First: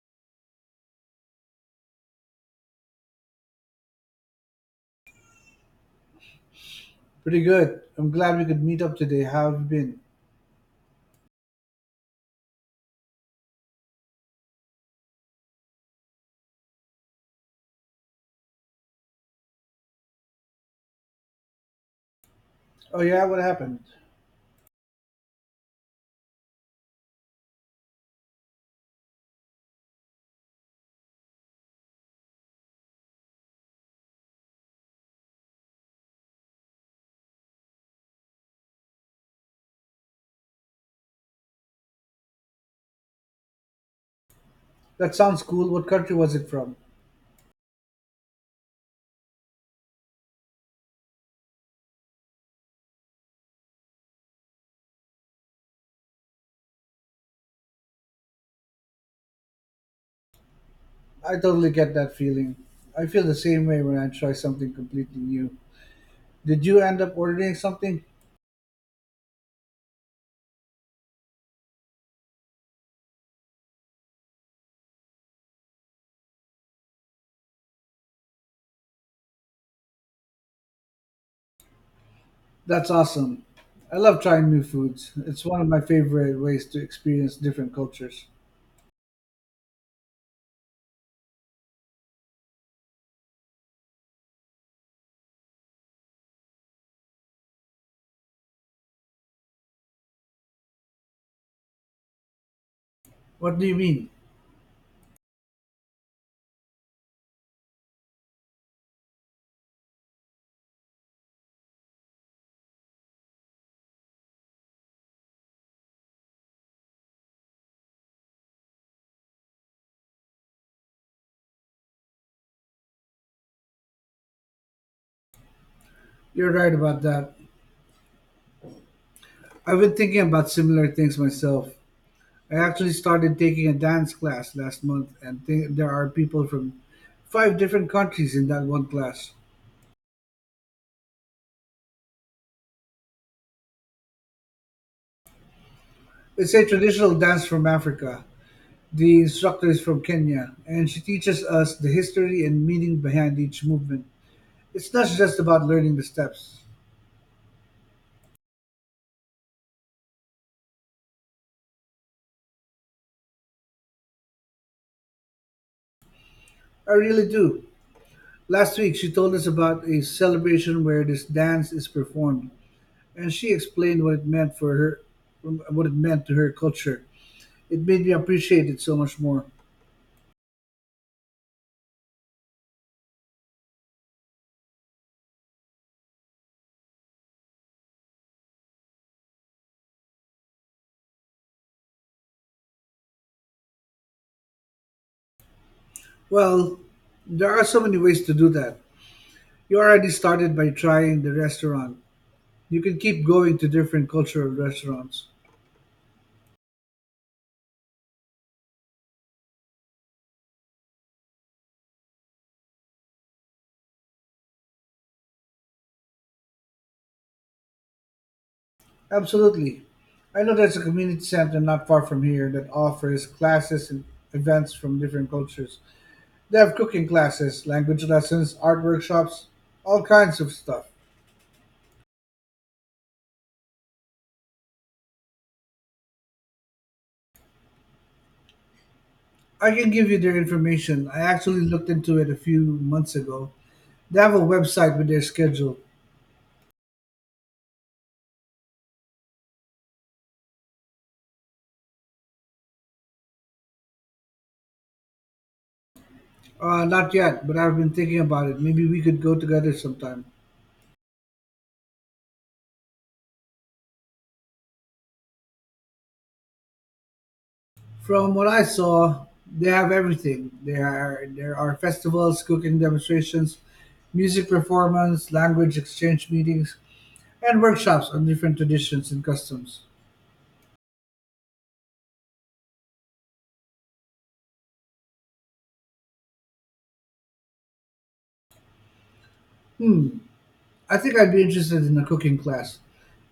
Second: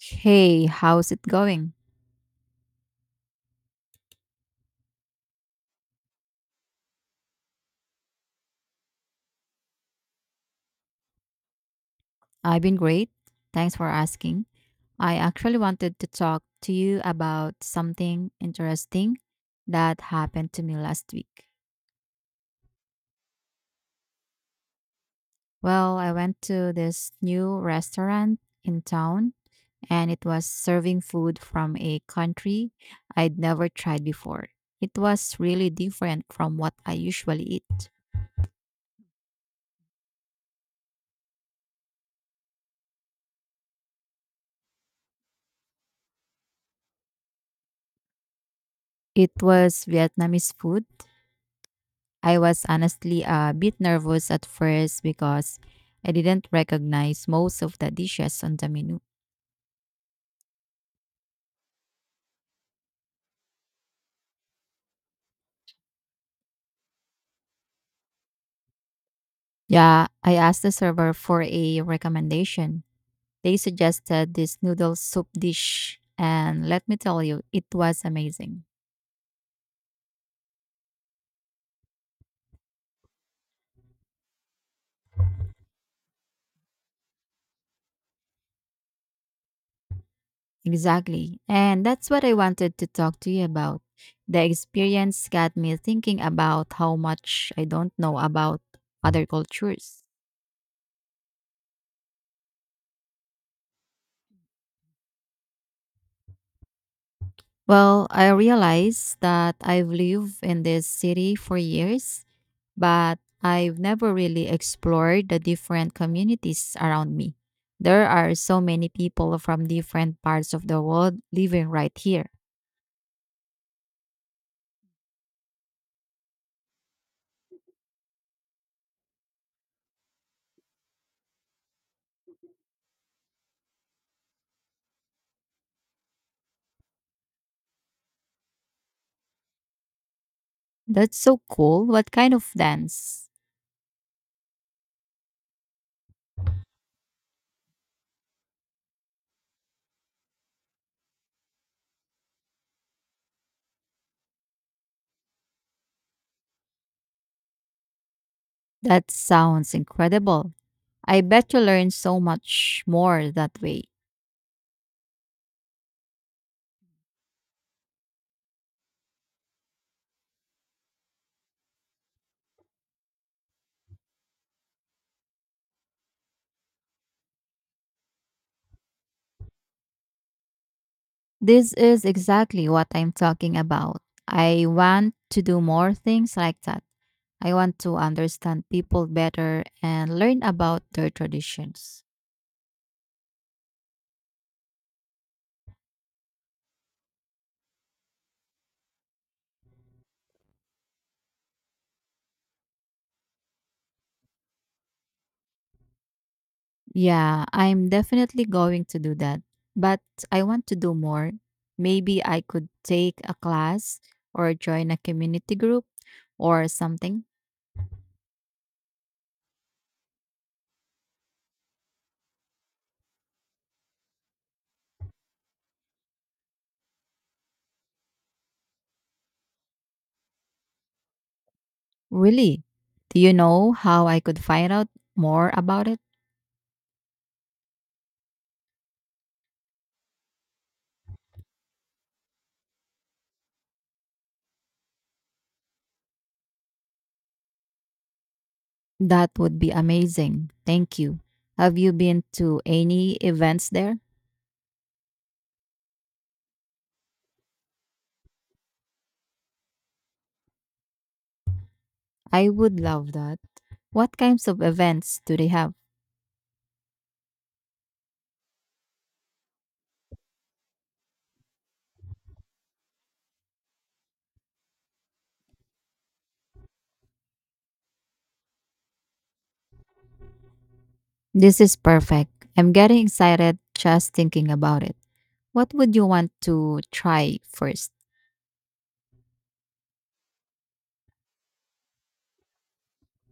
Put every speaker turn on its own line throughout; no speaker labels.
Hey, how's it going?
Pretty good. I'm glad we could meet up today. How have you been?
I've been great. Thanks for asking. I actually wanted to talk to you about something interesting that happened to me last week.
Oh, yeah, what happened?
Well, I went to this new restaurant in town and it was serving food from a country I'd never tried before. It was really different from what I usually eat.
That sounds cool. What country was it from?
It was Vietnamese food. I was honestly a bit nervous at first because I didn't recognize most of the dishes on the menu.
I totally get that feeling. I feel the same way when I try something completely new. Did you end up ordering something?
Yeah, I asked the server for a recommendation. They suggested this noodle soup dish, and let me tell you, it was amazing.
That's awesome. I love trying new foods. It's one of my favorite ways to experience different cultures.
Exactly. And that's what I wanted to talk to you about. The experience got me thinking about how much I don't know about other cultures.
What do you mean?
Well, I realize that I've lived in this city for years, but I've never really explored the different communities around me. There are so many people from different parts of the world living right here.
You're right about that. I've been thinking about similar things myself. I actually started taking a dance class last month, and there are people from 5 different countries in that one class.
That's so cool. What kind of dance?
It's a traditional dance from Africa. The instructor is from Kenya, and she teaches us the history and meaning behind each movement. It's not just about learning the steps.
That sounds incredible. I bet you learn so much more that way.
I really do. Last week, she told us about a celebration where this dance is performed, and she explained what it meant for her, what it meant to her culture. It made me appreciate it so much more.
This is exactly what I'm talking about. I want to do more things like that. I want to understand people better and learn about their traditions.
Well, there are so many ways to do that. You already started by trying the restaurant. You can keep going to different cultural restaurants.
Yeah, I'm definitely going to do that. But I want to do more. Maybe I could take a class or join a community group or something.
Absolutely. I know there's a community center not far from here that offers classes and events from different cultures. They have cooking classes, language lessons, art workshops, all kinds of stuff.
Really? Do you know how I could find out more about it?
I can give you their information. I actually looked into it a few months ago. They have a website with their schedule.
That would be amazing. Thank you. Have you been to any events there?
Not yet, but I've been thinking about it. Maybe we could go together sometime.
I would love that. What kinds of events do they have?
From what I saw, they have everything. There are festivals, cooking demonstrations, music performance, language exchange meetings, and workshops on different traditions and customs.
This is perfect. I'm getting excited just thinking about it. What would you want to try first?
Hmm. I think I'd be interested in a cooking class.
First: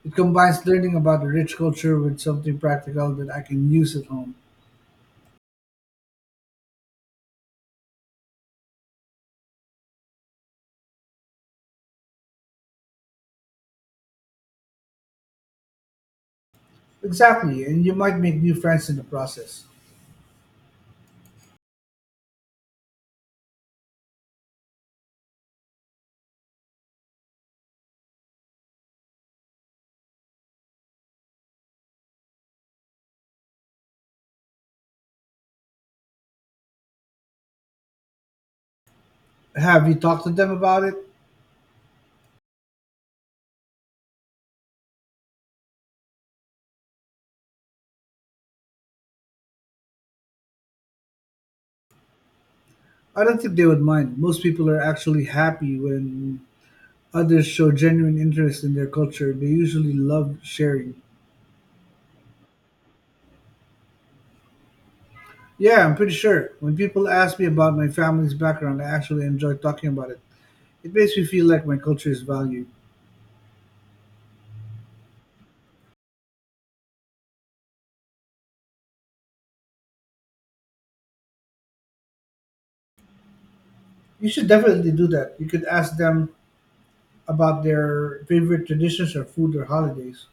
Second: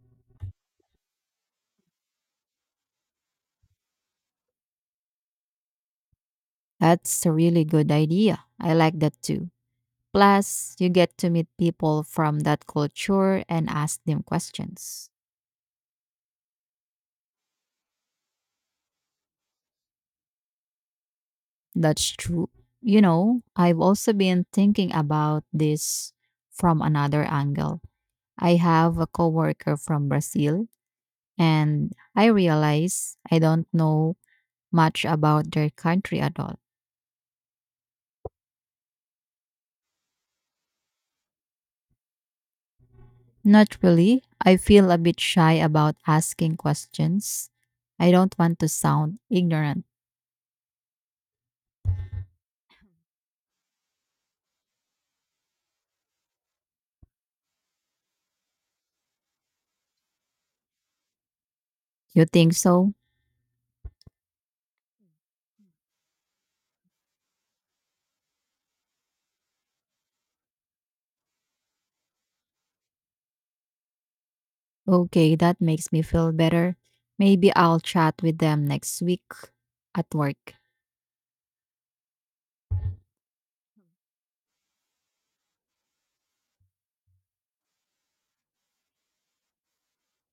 It combines learning about a rich culture with something practical that I can use at home.
That's a really good idea. I like that too. Plus, you get to meet people from that culture and ask them questions.
Exactly, and you might make new friends in the process.
That's true. You know, I've also been thinking about this from another angle. I have a coworker from Brazil, and I realize I don't know much about their country at all.
Have you talked to them about it?
Not really. I feel a bit shy about asking questions. I don't want to sound ignorant.
I don't think they would mind. Most people are actually happy when others show genuine interest in their culture. They usually love sharing.
You think so?
Yeah, I'm pretty sure. When people ask me about my family's background, I actually enjoy talking about it. It makes me feel like my culture is valued.
Okay, that makes me feel better. Maybe I'll chat with them next week at work.
You should definitely do that. You could ask them about their favorite traditions or food or holidays.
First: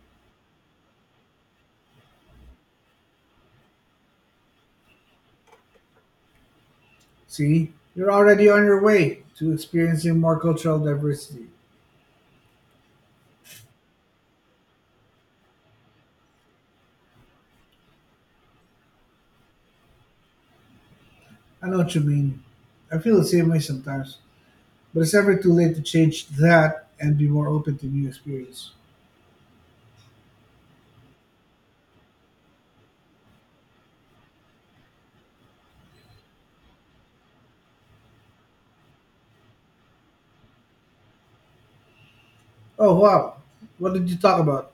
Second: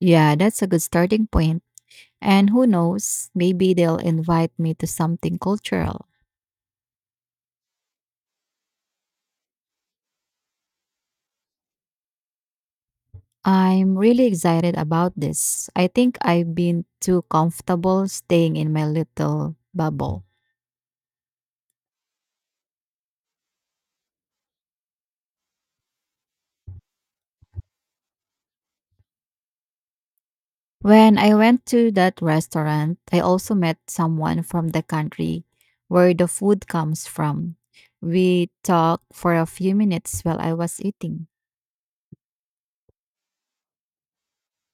Yeah, that's a good starting point. And who knows, maybe they'll invite me to something cultural.
See, you're already on your way to experiencing more cultural diversity.
I'm really excited about this. I think I've been too comfortable staying in my little bubble.
I know what you mean. I feel the same way sometimes, but it's never too late to change that and be more open to new experience.
When I went to that restaurant, I also met someone from the country where the food comes from. We talked for a few minutes while I was eating.
Oh wow, what did you talk about?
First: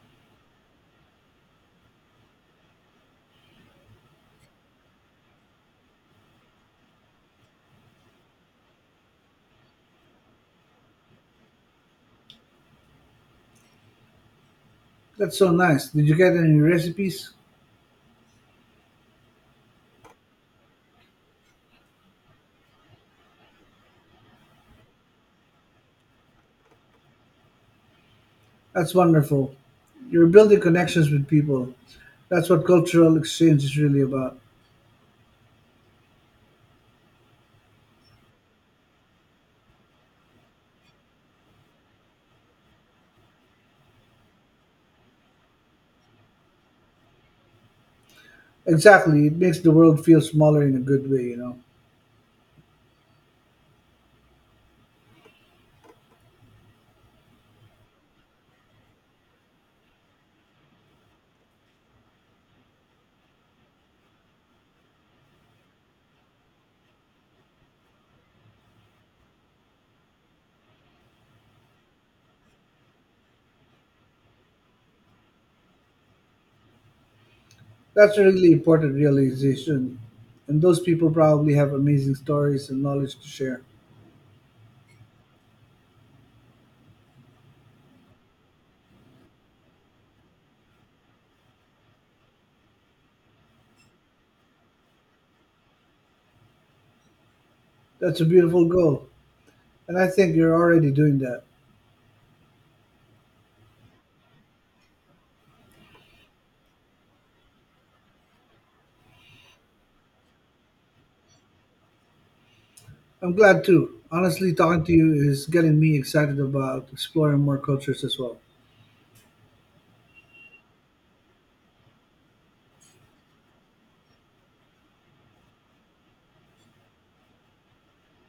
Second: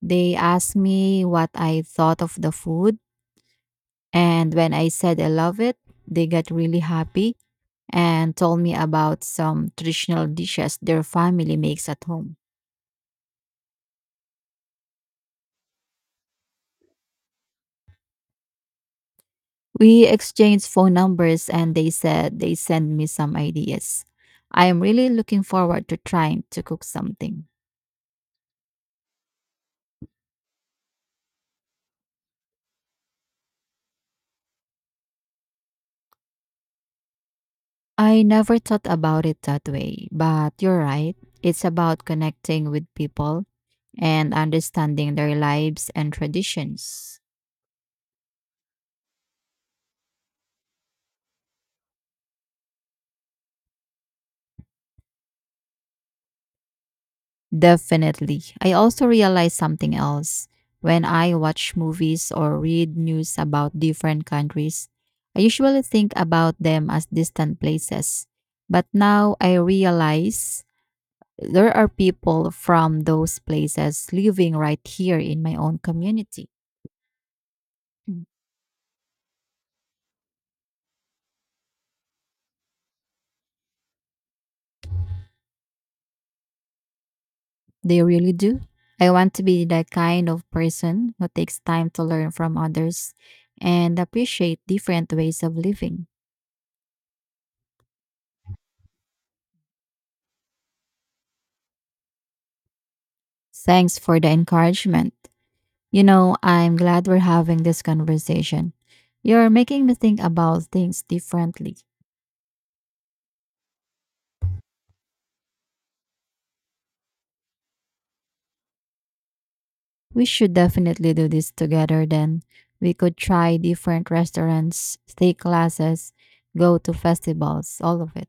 They asked me what I thought of the food, and when I said I love it, they got really happy and told me about some traditional dishes their family makes at home.
That's so nice. Did you get any recipes?
We exchanged phone numbers and they said they send me some ideas. I am really looking forward to trying to cook something.
That's wonderful. You're building connections with people. That's what cultural exchange is really about.
I never thought about it that way, but you're right. It's about connecting with people and understanding their lives and traditions.
Exactly. It makes the world feel smaller in a good way, you know.
Definitely. I also realized something else. When I watch movies or read news about different countries, I usually think about them as distant places. But now I realize there are people from those places living right here in my own community.
That's a really important realization. And those people probably have amazing stories and knowledge to share.
They really do. I want to be the kind of person who takes time to learn from others and appreciate different ways of living.
That's a beautiful goal. And I think you're already doing that.
Thanks for the encouragement. You know, I'm glad we're having this conversation. You're making me think about things differently.
I'm glad too. Honestly, talking to you is getting me excited about exploring more cultures as well.
We should definitely do this together then. We could try different restaurants, take classes, go to festivals, all of it.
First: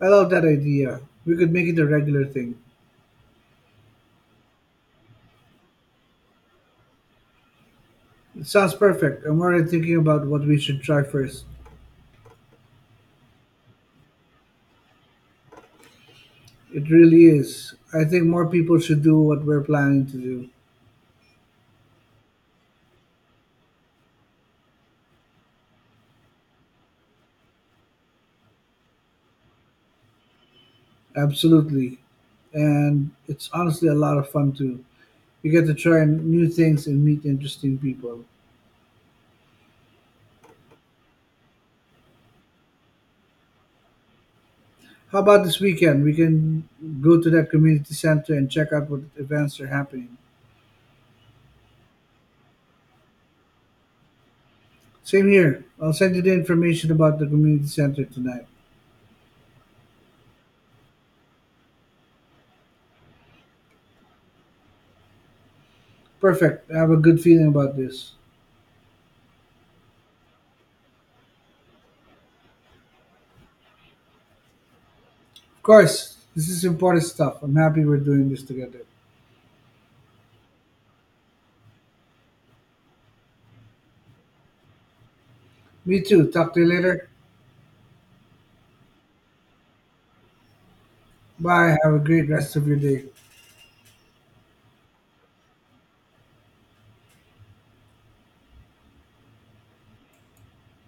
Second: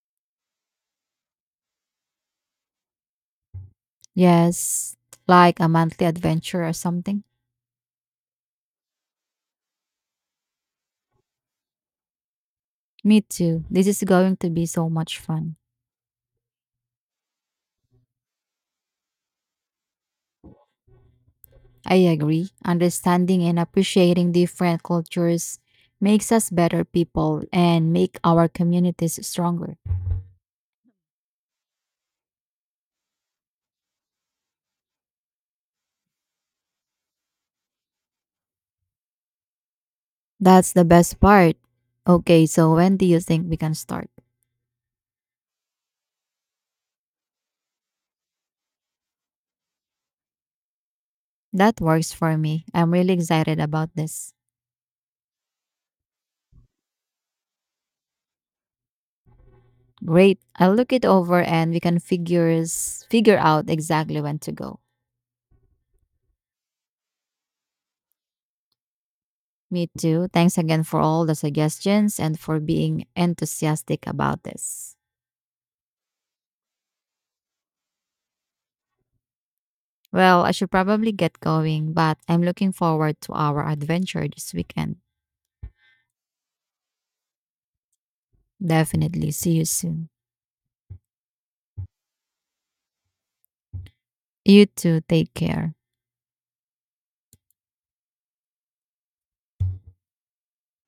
I love that idea. We could make it a regular thing.
Yes, like a monthly adventure or something.
It sounds perfect. I'm already thinking about what we should try first.
Me too. This is going to be so much fun.
It really is. I think more people should do what we're planning to do.
I agree. Understanding and appreciating different cultures makes us better people and make our communities stronger.
Absolutely. And it's honestly a lot of fun too. You get to try new things and meet interesting people.
That's the best part. Okay, so when do you think we can start?
How about this weekend? We can go to that community center and check out what events are happening.
That works for me. I'm really excited about this.
Same here. I'll send you the information about the community center tonight.
Great. I'll look it over and we can figure out exactly when to go.
Perfect. I have a good feeling about this.
Me too. Thanks again for all the suggestions and for being enthusiastic about this.
Of course, this is important stuff. I'm happy we're doing this together.
Well, I should probably get going, but I'm looking forward to our adventure this weekend.
Me too. Talk to you later.
Definitely. See you soon.
Bye. Have a great rest of your day.
You too. Take care.